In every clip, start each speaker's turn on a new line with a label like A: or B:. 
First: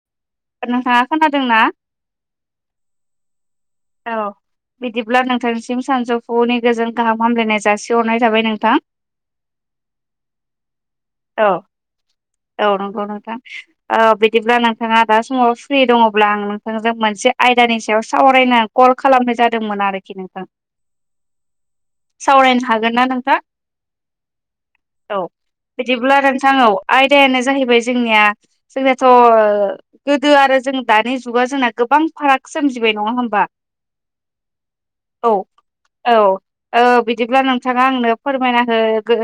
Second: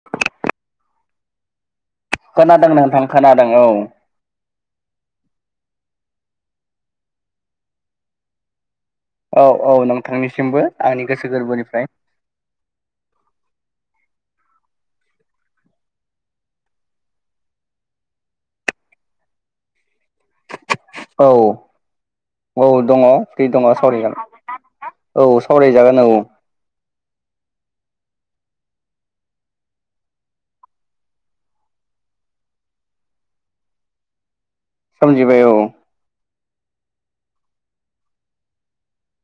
A: [inaudible]
B: नोंथाङा खोनादों ना?
A: खोनादों नोंथां खोनादों औ।
B: औ बिदिब्ला नोंथांनिसिम सानजौफुनि गोजोन गाहाम हामलायनाय जासिहरनाय थाबाय नोंथां।
A: औ - औ नोंथांनिसिमबो आंनि गोसो
B: औ
A: गोरबोनिफ्राय
B: औ नंगौ नोंथां। ओ बिदिब्ला नोंथाङा दा समाव फ्रि दङ'ब्ला आं नोंथांजों मोनसे आयदानि सायाव सावरायनो कल खालामनाय जादोंमोन आरोखि नोंथां।
A: औ।
B: सावरायनो
A: औ
B: हागोन ना
A: दङ'
B: नोंथां?
A: फ्रि दङ' सावरायगोन औ सावरायजागोन औ -
B: बिदिब्ला
A: औ।
B: औ आयदायानो जाहैबाय जोंनिया जोंनिथ' गोदो आरो जों दानि जुगा जोंना गोबां फाराग सोमजिबाय, नङा होमबा?
A: सोमजिबाय, औ।
B: औ ओ बिदिब्ला नोंथाङा आंनो फोरमायना होगो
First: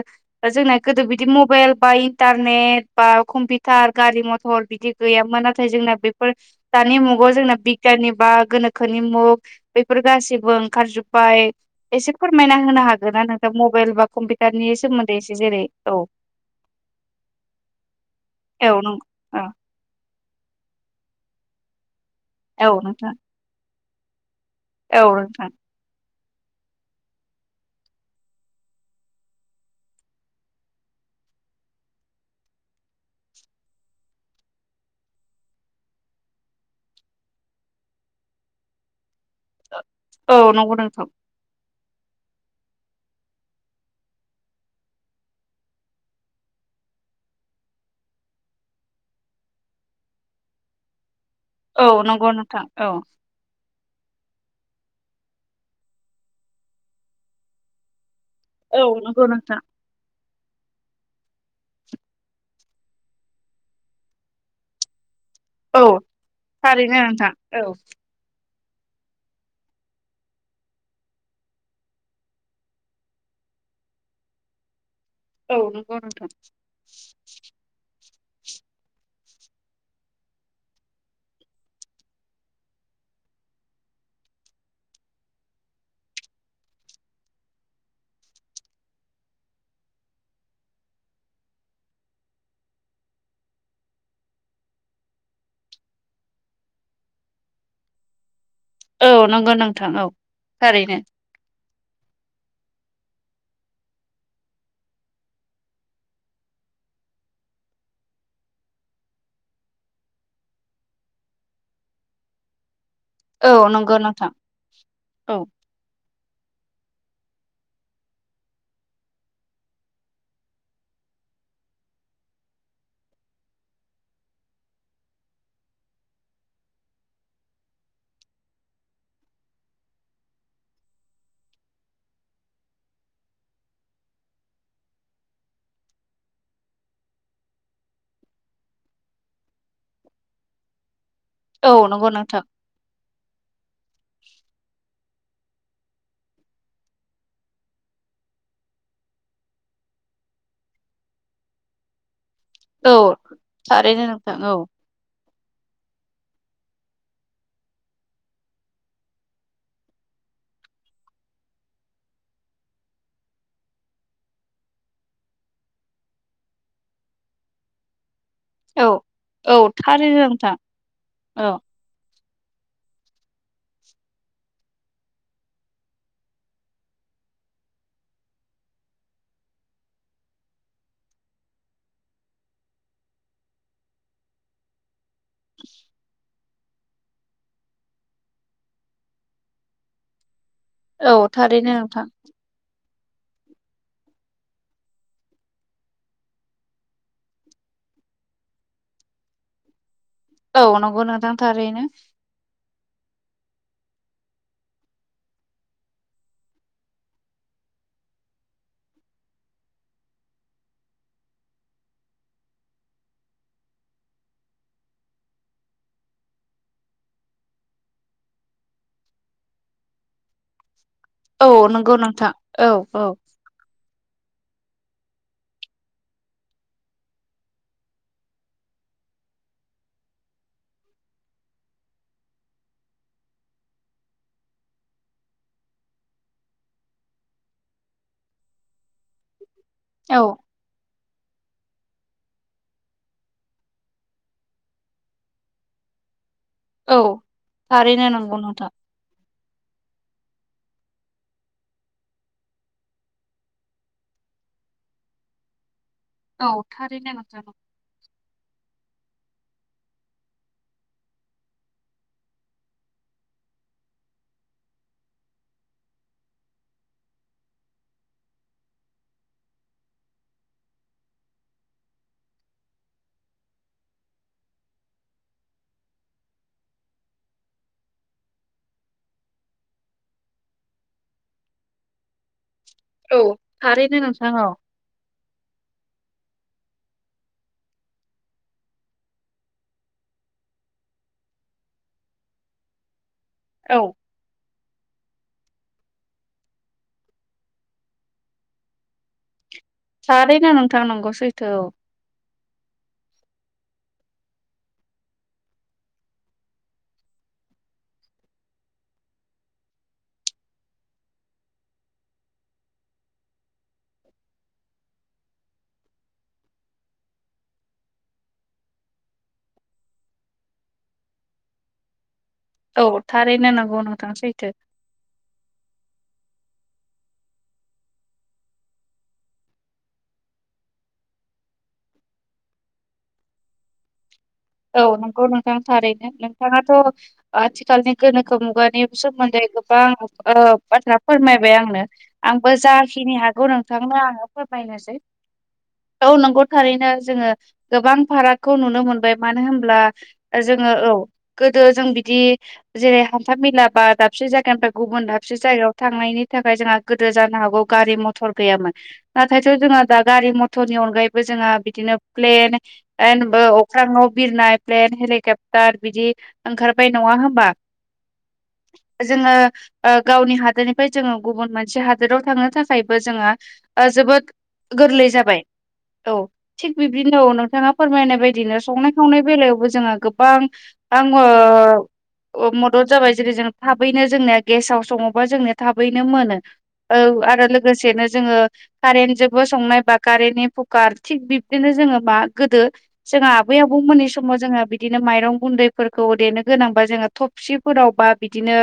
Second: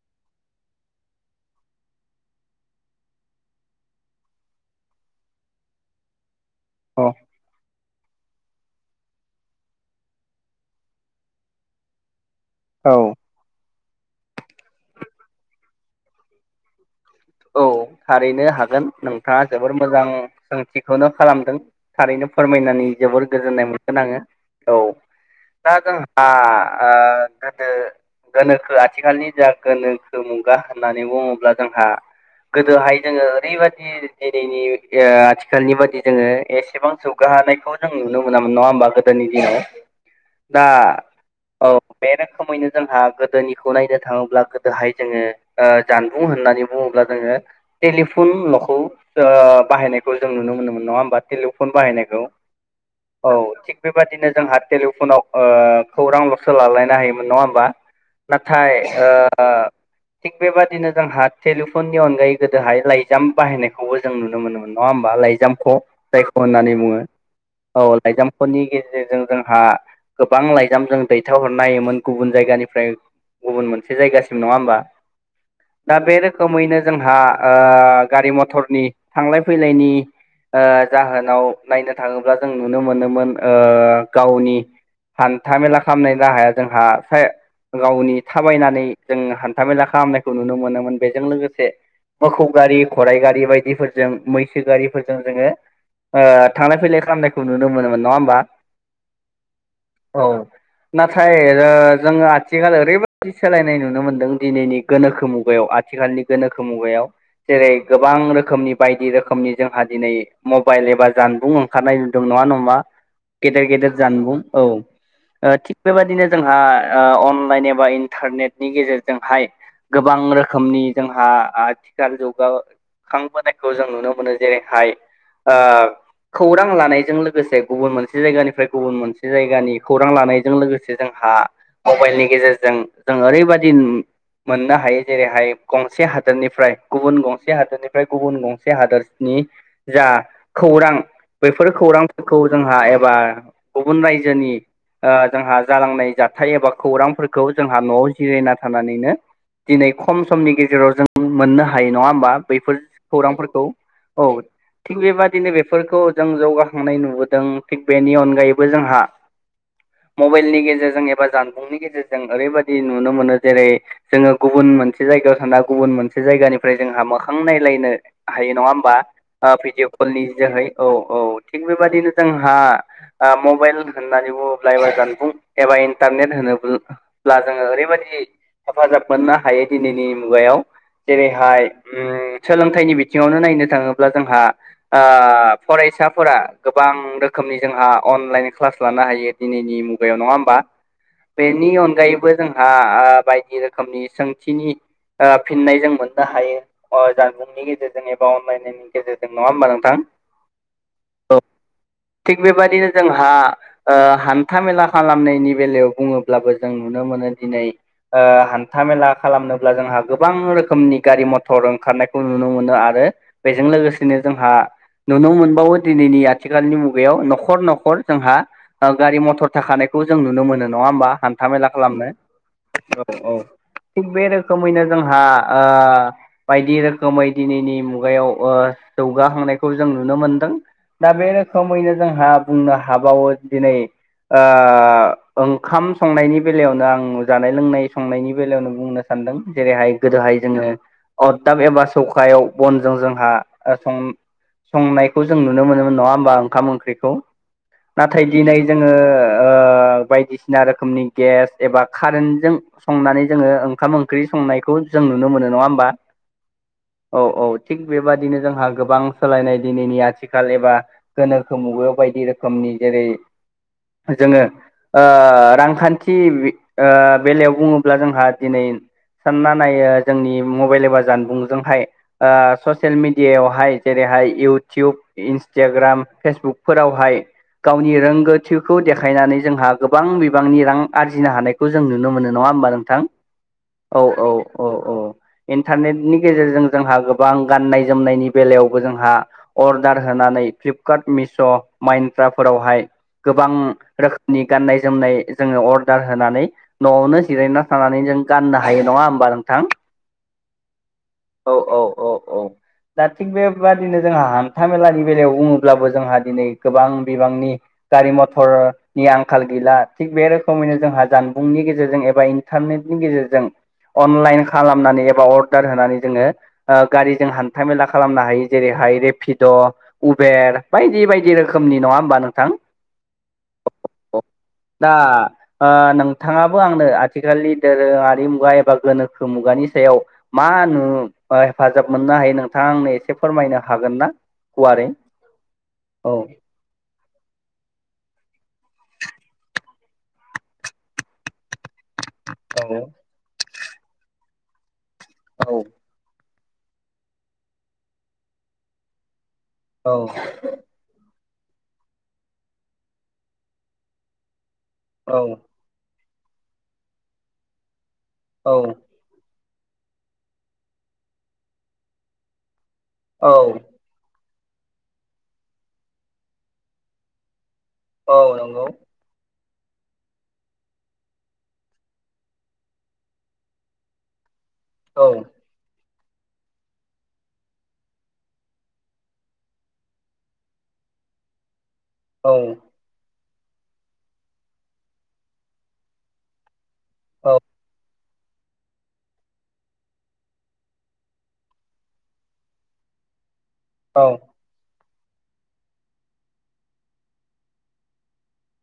B: जोंना गोदो बिदि मबाइल बा इन्टारनेट बा कम्पिउटार गारि मथर बिदि गैयामोन नाथाय जोंना बेफोर दानि
A: औ
B: मुगाव जोंना बिगियाननि बा गोनोखो नि मुग बेफोर गासिबो ओंखारजोबबाय एसे फोरमायना होनो
A: औ
B: हागोना नोंथां। दा मबाइल बा कम्पिउटारनि सोमोन्दै एसे जेरै औ
A: [inaudible] औ थारैनो
B: औ
A: हागोन नोंथाङा
B: नंगौ
A: जोबोर मोजां सोंथिखौनो खालामदों थारैनो
B: औ
A: फोरमायनानै
B: नोंथां
A: जोबोर गोजोननाय मोनगोन आङो औ दा जों
B: [inaudible]
A: आ आ गोदो गोनोखो आथिखालनि जा गोनोखो मुगा होननानै बुङोब्ला जोंहा गोदोहाय जोङो ओरैबादि दि दिनैनि इआ आथिखालनि बायदि जोङो एसेबां जौगाहानायखौ जों नुनो मोनामोन नङा होमबा गो दोनि दिनाव
B: औ
A: दा
B: नंगौ नोंथां
A: औ बे रोखोमैनो जोंहा गोदोनिखौ नायनो थाङोब्ला गोदोहाय जोङो ओ जानबुं होननानै बुङोब्ला जोङो टेलिफन ल'खौ ओ बाहायनायबो जों नुनो मोनो मोन नङा होमबा टेलिफन
B: औ
A: बाहायनायखौ
B: नंगौ नोंथां
A: औ थिग बेबादिनो जोंहा टेलिफनाव ओ खौरांल'सो लालायनो हायोमोन नङा होमबा
B: [inaudible]
A: नाथाय
B: औ
A: ओ
B: नंगौ नोंथां
A: थिग बेबादिनो जोंहा टेल फननि अनगायै गोदोहाय लाइजाम बाहायनायखौबो जों नुनो मोनोमोन नङा होमबा लाइजाम अ
B: औ
A: जायखौ होननानै
B: थारैनो
A: बुङो
B: नोंथां
A: औ लाइजाम फोरनि गेजेरजों जोंहा गोबां लाइजाम जों दैथ हरनो होयोमोन गुबुन जायगानिफ्राय गुबुन मोनसे जायगासिम नङा होमबा
B: औ नंगौ
A: दा बे
B: नोंथां
A: रोखोमैनो जोंहा ओ गारि मथरनि थांलाय फैलायनि ओ जाहोनाव नायनो थाङोब्ला जों नुनो मोनोमोन ओ गावनि हान्था मेला खालामनायनि राहाया जोंहा गावनि थाबायनानै जों हान्थाामेला खालामनायखौ नुनो मोनोमोन बेजों लोगोसे मोखौ गारि खराइ गारि बायदिफोरजों मैसो गारिफोरजों जोङो ओ थांलाय फैलाय खालामनायखौ नुनो मोनोमोन नङा होमबा
B: औ नंगौ नोंथां औ थारैनो
A: फाय ओ जोङो आथिखाल ओरैबायदि सोलायनाय नुनो मोनदों दिनैनि गोनोखो मुगायाव आथि आथिखालनि गोनोखो मुगायाव जेरै गोबां रोखोमनि बायदि रोखोमनि जोंहा दिनै मबाइल एबा जानबुं खारनाय द नङा नमा
B: [inaudible]
A: गेदेर गेदेर
B: नंगौ नोंथां
A: जानबुं औ थि बेबायदिनो जोंहा ओ अनलाइन एबा इन्टारनेटनि गेजेरजोंहाय गोबां रोखोम रोखोमनि जोंहा आथिखाल जौगाखांबोनायखौ जों नुनो मोनो जेरैहाय आ खौरां लानायजों लोगोसे गुबुन मोनसे जायगानिफ्राय गुबुन मोनसे जायगानि खौरां लानायजों लो जोंहा मबाइलनि गेजेरजों जों ओरैबादि मोननो हायो जेरैहाय गंसे हादोरनिफ्राय गुबुन गंसे हादोरनिफ्राय गुबुन गंसे हादोरनि जा खौरां बैफोर
B: औ नंगौ
A: खौरांफोरखौ
B: नोंथां
A: जों हा एबा गुबुन रायजोनि ओ जोंहा जालांनाय जाथाय एबा खौरांफोरखौ जोंहा न'आव जिरायना थानानैनो दिनै खम समनि गेजेराव जों मोन्नो हायो नङा होमबा बैफोर
B: औ
A: खौरांफोरखौ
B: थारैनो
A: औ
B: नोंथां औ
A: थिग बेबादिनो बेफोरखौ जों जौगाखांनाय नुबोदों थिग बेनि अनगायैबो जोंहा मबाइलनि गेजेरजों एबा जानबुंनि गेजेरजों ओरैबायदि नुनो मोनो जेरै जोङो गुबुन मोनसे जायगायाव थाना गुबुन मोनसे जायगानिफ्राय जोंहा मोखां नायलायनो हायो नङा
B: औ
A: होमबा? ओ
B: औ
A: भिडिअ' कलनि
B: थारैनो नोंथां
A: जोहै औ औ थिग बेबदिनो जोंहा ओ मबाइल होननानै बुङोब्लाबो एबा जानबुं एबा एनथारनेत होनो ब्ला जोङो ओरैबायदि हेफाजाब मोननो हायो दिनैनि मुगायाव। जेरैहाय ओ सोलोंथाइनि बिथिङावनो नायनो थाङोब्ला जोंहा ओ फरायसाफोरा गोबां रोखोमनि जोंहा अनलाइन क्लास लानो हायो दिनैनि मुगायाव नङा होमबा?
B: औ
A: बेनि
B: थारैनो नोंथां
A: अनगायैबो जोंहा ओ बायदि रोखोमनि सोंथिनि ओ फिननाय जों मोननो हायो। अ जानबुंनि गेजेरजों एबा अनलाइननि गेजेरजों नङा होमबा नोंथां।
B: औ नंगौ नोंथां थारैनो।
A: थिग बेबायदिनो जोंहा ओ हान्था मेला खालामनायनि बेलायाव बुङोब्लाबो जों नुनो मोनो दिनै ओ हान था मेला खालामनोब्ला जोंहा गोबां रोखोमनि गारि-मथर ओंखारनायखौ नुनो मोनो आरो बेजों लोगोसेनो जोंहा नुनो मोनबावो दिनैनि आथिखालनि मुगायाव न'खर न'खर जोंहा ओ गारि-मथर थाखानायखौ जों नुनो मोनो नङा होबा
B: औ
A: हान्था-मेला
B: नंगौ
A: खालामनो।
B: नोंथां औ
A: औ औ थिग बे रोखोमैनो जोंहा ओ बायदि रोखोमै दिनैनि मुगायाव ओ जौगाहांनायखौ जों नुनो मोनदों। दा बे रोखोमैनो जोंहा बुंनो हाबावो दिनै ओ ओंखाम संनायनि बेलायावनो आं जानाय-लोंनाय संनायनि बेलायावनो बुंनो सानदों जेरैहाय
B: औ
A: गोदोहाय जोङो अरदाब एबा सौखायाव बनजों जोंहा ओ सं संनायखौ जों नुनो मोनोमोन नङा होमबा ओंखाम
B: औ
A: ओंख्रिखौ
B: थारैनो
A: नाथाय
B: नंगौ
A: दिनै
B: नोंथां
A: जो ङो ओ बादिसिना रोखोमनि गेस एबा कारेन्ट जों संनानै जोङो ओंखाम ओंख्रि संनायखौ जों नुनो मोनो नङा होमबा।
B: औ थारैनो
A: औ
B: नंगौ।
A: औ थिग बेबादिनो जोंहा गोबां सोलायनाय दिनैनि आथिखाल एबा गोनोखो मुगायाव बायदि रोखोमनि जेरै जोङो ओ रांखान्थि ओ बेलायाव बुङो ब्ला जोंहा दिनै सानना नायो जोंनि मबाइल एबा जानबुंजोंहाय ओ ससियेल मिडियायावहाय जेरैहाय इउटुब इन्सटाग्राम फेसबुकफोरावहाय गावनि रोंगौथिखौ देखायनानै जोंहा गोबां बिबांनि रां आरजिनो हानायखौ जों नुनो मोनो नङा होमबा नों नोंथां
B: औ थारैनो
A: औ औ
B: नोंथां
A: औ औ इन्टारनेटनि गेजेरजों जोंहा गोबां गाननाय जोमनायनि बेलायावबो जोंहा अर्डार होनानै फ्लिपकार्ट मिश' माइन्त्रा फोरावहाय गोबां
B: औ
A: रोखोमनि गाननाय-जोमनाय जोङो अर्डार होनानै न'आवनो जिरायना थानानै जों गाननो हायो नङा होमबा नोंथां।
B: थारैनो नोंथां नंगौ सैथो
A: औ औ औ औ दा थिग बेबादिनो जोंहा हान्था-मेलानि बेलायाव बुङोब्लाबो जोंहा दिनै बिबांनि गारि-मथरनि आंखाल गैला थिग बे रोखोमैनो जोंहा जानबुंनि गेजेरजों एबा इ इन्टारनेटनि गेजेरजों अनलाइन खालामनानै एबा अर्डार होननानै जोङो ओ गारिजों हान्था मेला खालामनो हायो जेरैहाय रेपिड' उबेर बायदि बायदि रोखोमनि नङा होमबा नोंथां?
B: औ थारैनो नोंगौ नोंथां सैथो।
A: दा ओ नोंथाङाबो आंनो आ आथिखालनि दोरोङारि मुगा एबा गोनोखो मुगानि सायाव मा नु हेफाजाब मोननो हायो नोंथाङा आंनो एसे फोरमायनो हागोन ना?
B: औ
A: गुवारै
B: नंगौ नोंथां थारैनो
A: औ
B: नोंथाङाथ' आथिखालनि गोनोखो मुगानि सोमोन्दै गोबां ओ बाथ्रा फोरमायबाय आंनो। आंबो
A: औ
B: जाखिनि हागौ नोंथांनो आङो फोरमायनोसै।
A: औ
B: औ नंगौ थारैनो जोङो गोबां फारागखौ नुनो मोनबाय मानो होनबा
A: औ
B: होनब्ला जोङो औ गोदो जों बिदि जेरै हान्था मेला बा दाबसे जायगानिफ्राय गुबुन
A: औ
B: दाबसे जायगायाव थांनायनि थाखाय जोंहा गोदो जानो हागौ गारि मथर
A: औ
B: गैयामोन। नाथायथ' जोंहा दा गारि मथरनि अनगायैबो जोंहा बिदिनो प्लेन एनबो [unintelligible] अख्राङाव बिरनाय प्लेन हेलिकप्टार बिदि ओंखारबाय नङा होमबा?
A: औ नंगौ।
B: जोङो ओ गावनि हादोरनिफ्राय जोङो गुबुन मोनसे हादोराव थांनो थाखायबो जोङो ओ जोबोद गोरलै
A: औ
B: जाबाय औ थिग बिब्दिनो औ नोंथाङा फोरमायनाय बायदिनो संनाय खाव सनाय बेलायावबो जोङो गोबां [unintelligible] ओ
A: औ
B: ओ मट मदद जाबाय जेरै जों थाबैनो जोंनिया गेसाव सङोबा जोंनिया थाबैनो मोनो। औ आरो लोगोसेनो जोङो। कारेन्ट जोबो संनाय बा कारेन्टनि फुकार थिग बिब्दिनो जोङो मा गोदो जोंहा आबै आबौ बौ
A: औ
B: मोननि समाव जोंहा बिदि बिदिनो माइरं गुन्दैफोरखौ देनो गोनांबा जोङो थफसिफोरावबा बिदिनो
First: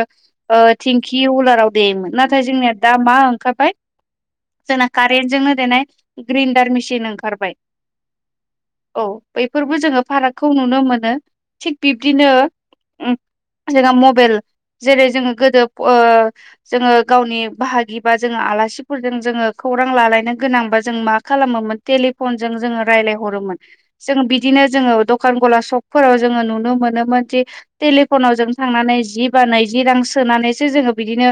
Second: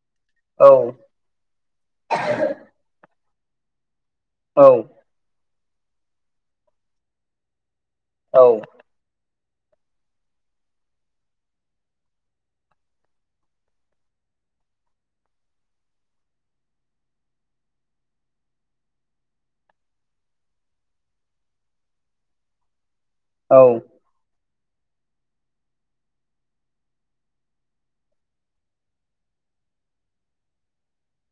A: औ
B: थिंखि कि उलाराव देमोन नाथाय जोंनिया दा मा ओंखारबाय जोंना कारेन्टजोंनो देनाय ग्रिन्डार मिसिन ओंखारबाय।
A: औ
B: औ बैफोरबो जोङो फारागखौ नुनो मोनो थिग बिब्दिनो उम जोंहा मबेइल जेरै जोङो गोदो ओ जोङो गावनि बाहागि बा जोङो आलासिफोरजों जोङो खौरां लालायनो गोनांबा जों मा खालामोमोन? टेलिफन जों जोङो रायज्लायहरोमोन जों बिदिनो जोङो दखान गला सकफोराव जोङो नुनो मोनोमोन दि टेलिफनाव जों थांनानै जि बा नैजि रां जोङो सोनानैसो जों बिदिनो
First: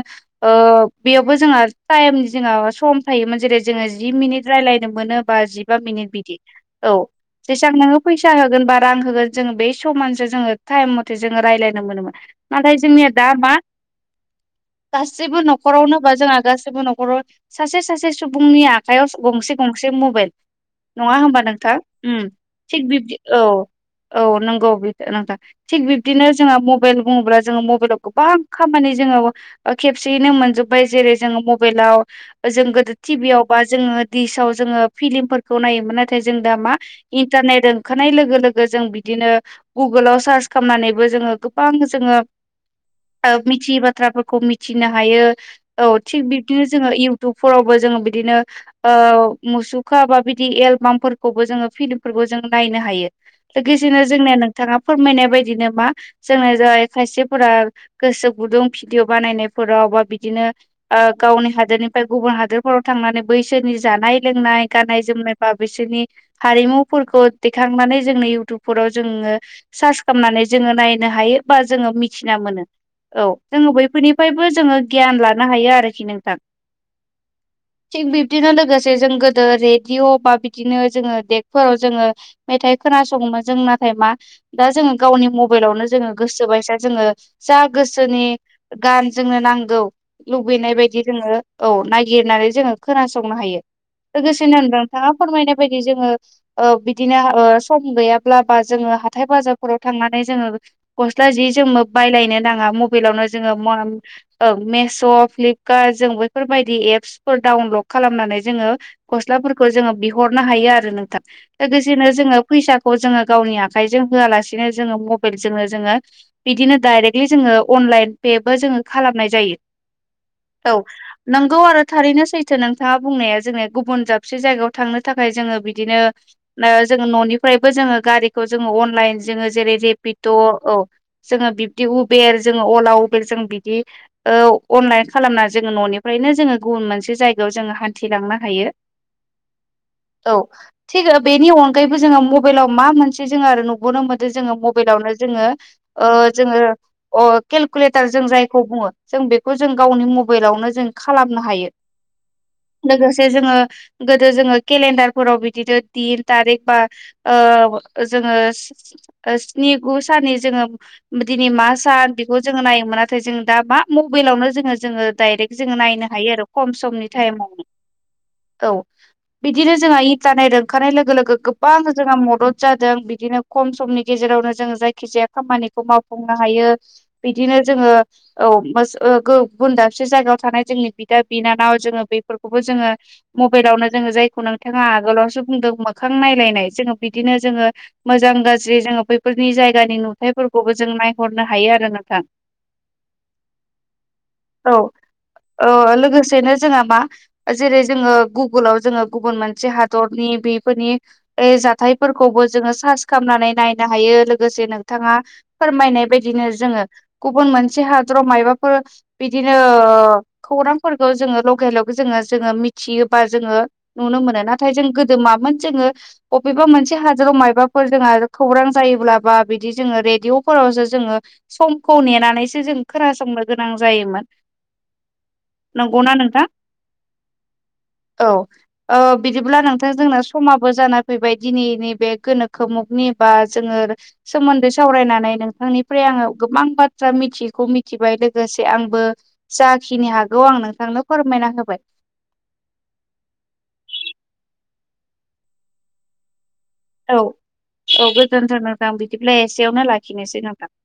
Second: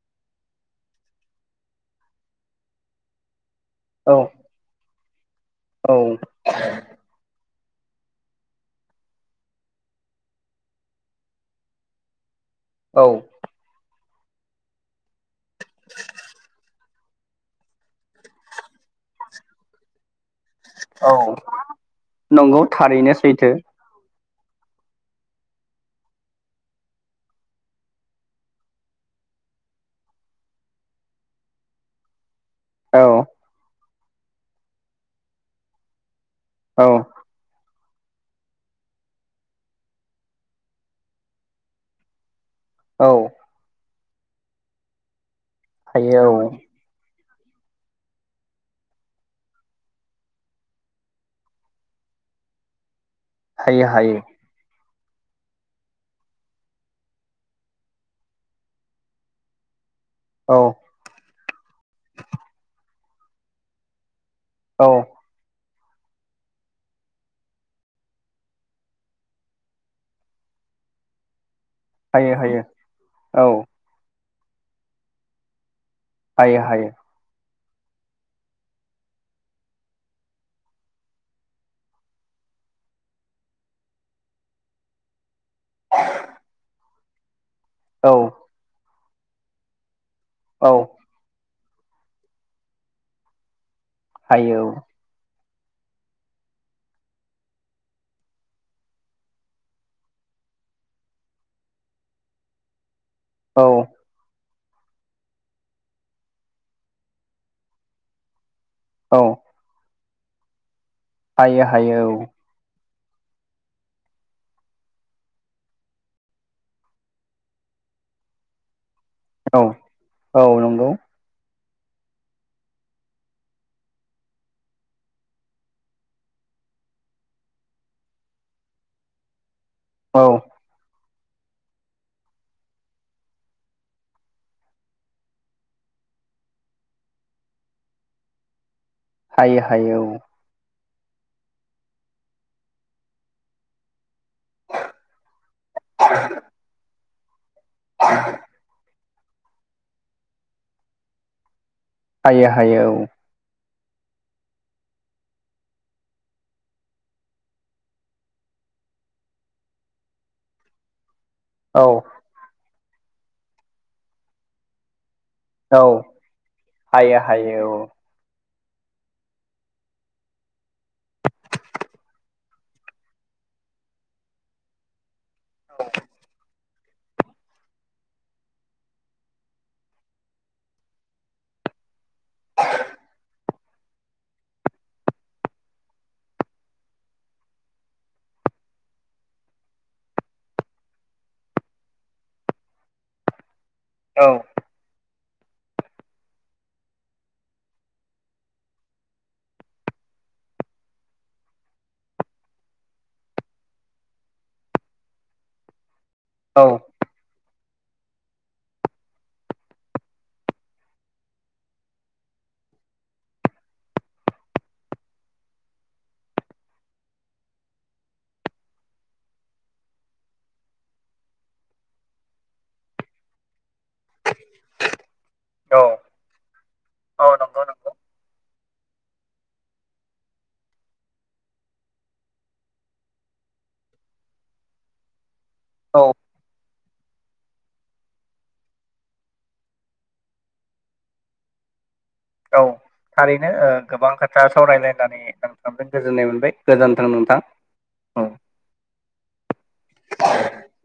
B: ओ बेयावबो जोंहा टाइमनि जोंहा सम थायोमोन जेरै जोङो जि
A: औ
B: मिनिट रायलायनो मोनो बा जिबा
A: औ
B: मिनिट बिदि औ जेसा नोङो फैसा होगोन बा रां होगोन जोङो बे समानजों जोङो टाइम मथे जोङो रायलायनो मोनोमोन। नाथाय
A: औ
B: जोंनिया दा मा गासैबो न'खर न'खरावनो बा जोंहा गासैबो न'खराव सासे सासे सुबुंनि आखायाव गंसे गंसे मबेइल
A: औ
B: नङा होमबा नोंथां उम।
A: नंगौ
B: थिग
A: थारैनो
B: बिब्दि औ
A: सैथो
B: औ नंगौ बे नोंथां। थिग बिब्दिनो जोङा मबेइल बुङोब्ला जोङो मबेइलाव गोबां खामानि जोङो ओ खेबसेयैनो मोनजोब्बाय जेरै जोङो मबेइलाव जों गोदो
A: औ
B: टि भियाव बा जोङो देसाव जोङो फिलिमफोरखौ नायोमोन नाथाय जों दा मा
A: औ
B: इन्टारनेट ओंखारनाय लोगो लोगो जों बिदिनो गुगोलाव सार्च खालामनानैबो जोङो गोबां जोङो
A: औ
B: ओ मिथियै बाथ्रा फोरखौ मिथिनो हायो औ थिग
A: हायो औ
B: बिब्दिनो जोङो इउटुबफोरावबो जोङो बिदिनो औ मुसुखा बा बिदि एलबामफोरखौबो जोङो फि फोरखौ जों नायनो हायो
A: हायो
B: लोगोसेनो
A: हायो
B: जोंनिया नोंथाङा फोरमायनाय बायदिनो मा जोंनो जाय खायसेफोरा गोसो गुदुं भिडिअ बानायनायफोराव बा बि बिदिनो
A: औ
B: गावनि हादोरनिफ्राय गुबुन हादोरफोराव थांनानै बैसोरनि जानाय लोंनाय
A: औ
B: गाननाय जोमनाय बा बिसोरनि हारिमु फुलखौ देखांनानै जोंनो इउटुब फोराव जोङो सार्च खालामनानै जोङो नायनो हायो बा जोङो
A: हायो
B: मिथिना
A: हायो
B: मोनो औ जोङो बैफोरनिफ्रायबो जोङो गियान लानो हायो आरोखि नों
A: हायो हायो
B: थिग बिब्दिनो लोगोसे जों गोदो रेडिअ' बा बिदिनो जोङो देग फोराव जोङो मेथाइ खोनासङोमोन जों नाथाय मा दा जोङो गावनि मबाइलावनो जोङो गोसोबायसा जोङो जा गोसोनि
A: औ
B: गान जोंनो नांगौ
A: औ
B: लुबैनाय बायदि जोङो औ नायागिरनानै जोङो खोनासंनो हायो लोगोसेनो
A: हायो
B: नोंथाङा फोरमायनाय बायदि जोङो औ बिदिनो सम गैयाब्ला बा जोङो हाथाय बाजारफोराव थांनानै जोङो गस्ला जि जों बायलायनो नाङा मबाइलावनो जोङो
A: औ
B: मुवा ओं मेश' फ्लिपकार्ट जों बैफोरबायदि एप्सफोर डाउनलड खालामनानै जोङो
A: औ
B: गस्लाफोरखौ जोङो बिहरनो हायो आरो नोंथां
A: हायो हायो
B: लोगोसेनो जोङो फैसाखौ जोङो गावनि आखाइजों होआलासिनो जोङो मबाइलजोंनो जोङो बिदिनो डायरेक्टलि जोङो अनलाइन फेबो जोङो खालामनाय
A: औ औ
B: जायो
A: नंगौ
B: औ नोंगौ आरो थारैनो सैथो नोंथाङा बुंनाया जोंनिया गुबुन जाबसे जायगायाव थाखाय जोङो बिदिनो ओ जोङो न'निफ्रायबो जोङो गारिखौ जोङो अनलाइन जोङो जेरै रेपिद' औ जोङो बिब्दि उबेर जोङो अला उबेर जों बिदि औ अनलाइन खालामना जोङो न'निफ्रायनो जोङो गुबुन मोनसे जायगायाव जोङो हान्थिलांनो हायो [inaudible]
A: हायो हायो औ
B: औ थिग बेनि अनगायैबो जोङो मबाइलाव मा मोनसे जोङो आरो नुबोननो मोन जोङो मबाइलावनो जोङो जोङो अ केलकुलेटार जों जायखौ बुङो जों बेखौ जों गावनि मबाइलावनो जों खालामनो हायो
A: हायो हायो औ
B: जे जोङो गोदो जोङो केलेणडारफोराव बि बिदिनो दिन थारिख बा ओ जोङो स्नि गु साननि जोङो दिनै मा
A: औ
B: सान बेखौ जोङो नायोमोन नाथाय जों दा मा मबाइलावनो जोङो जोङो डाइरेक्ट जोङो
A: औ
B: नायनो हायो आरो खम समनि
A: हायो हायो
B: थाइमावनो मावनो औ बिदिनो जोंङो जानाय रोंखारनाय लोगो गोबां जोंहा मदद जादों बिदिनो खम समनि गेजेरावनो जोङो जायखिजाया खामानिखौ मावफुंनो हायो बिदिनो जोङो औ [unintelligible] गुनदाबसे जायगायाव थानाय जोंनि बिदा बिनानाव जोङो बेफोरखौबो जोङो मबाइलावनो जोङो जायखौ नोंथाङा आगोलावसो बुंदों मोखां नायलायनाय जोङो बिदिनो जोङो मोजां गाज्रि जोङो बैफोरनि जायगानि नुथायफोरखौबो जों नायहरनो हायो आरो नोंथां। [inaudible]
A: औ
B: औ लोगोसेनो जोंहा मा जेरै जोङो गुगोलाव जोङो गुबुन मोनसे ह दरनि बेफोरनि जाथायफोरखौबो जोङो सार्च खालामनानै नायनो हायो लोगोसे नोंथाङा फोरमायनाय बायदिनो
A: औ
B: जोङो गुबुन मोनसे हादराव मायबाफोर बिदिनो खौरांफोरखौ जोङो लकेलाव जोङो जोङो मिथियोबा जोङो नुनो मोना। नाथाय जों गोदो मामोन जोङो- बबेबा मोनसे हादराव मायोबाफोर जोङो खौरां जायोब्ला बा बिदि जोङो रेडिअ'फोरावसो जोङो- समखौ नेनानैसो जों खोनासंनो गोनां जायोमोन।
A: औ
B: नोंगौना नोंथां?
A: औ नंगौ नंगौ
B: औ ओ- बिदिब्ला नोंथां जोंना समाबो जाना फैबाय दिनैनि बे गोनोखो मुगानि बा जोङो सोमोन्दै सावरायनानै नोंथांनिफ्राय
A: औ
B: आङो गोबां बाथ थ्रा मिथियैखौ मिथिबाय लोगोसे आंबो जाखिनि हागौ आं नोंथांनो फोरमायना होबाय।
A: औ थारैनो ओ गोबां खोथा सावरायलायनानै आं खालामदों गोजोननाय मोनबाय। गोजोन्थों
B: औ
A: नोंथां।
B: औ गोजोन्थों नोंथां बिदिब्ला एसेयावनो लाखिनोसै नोंथां?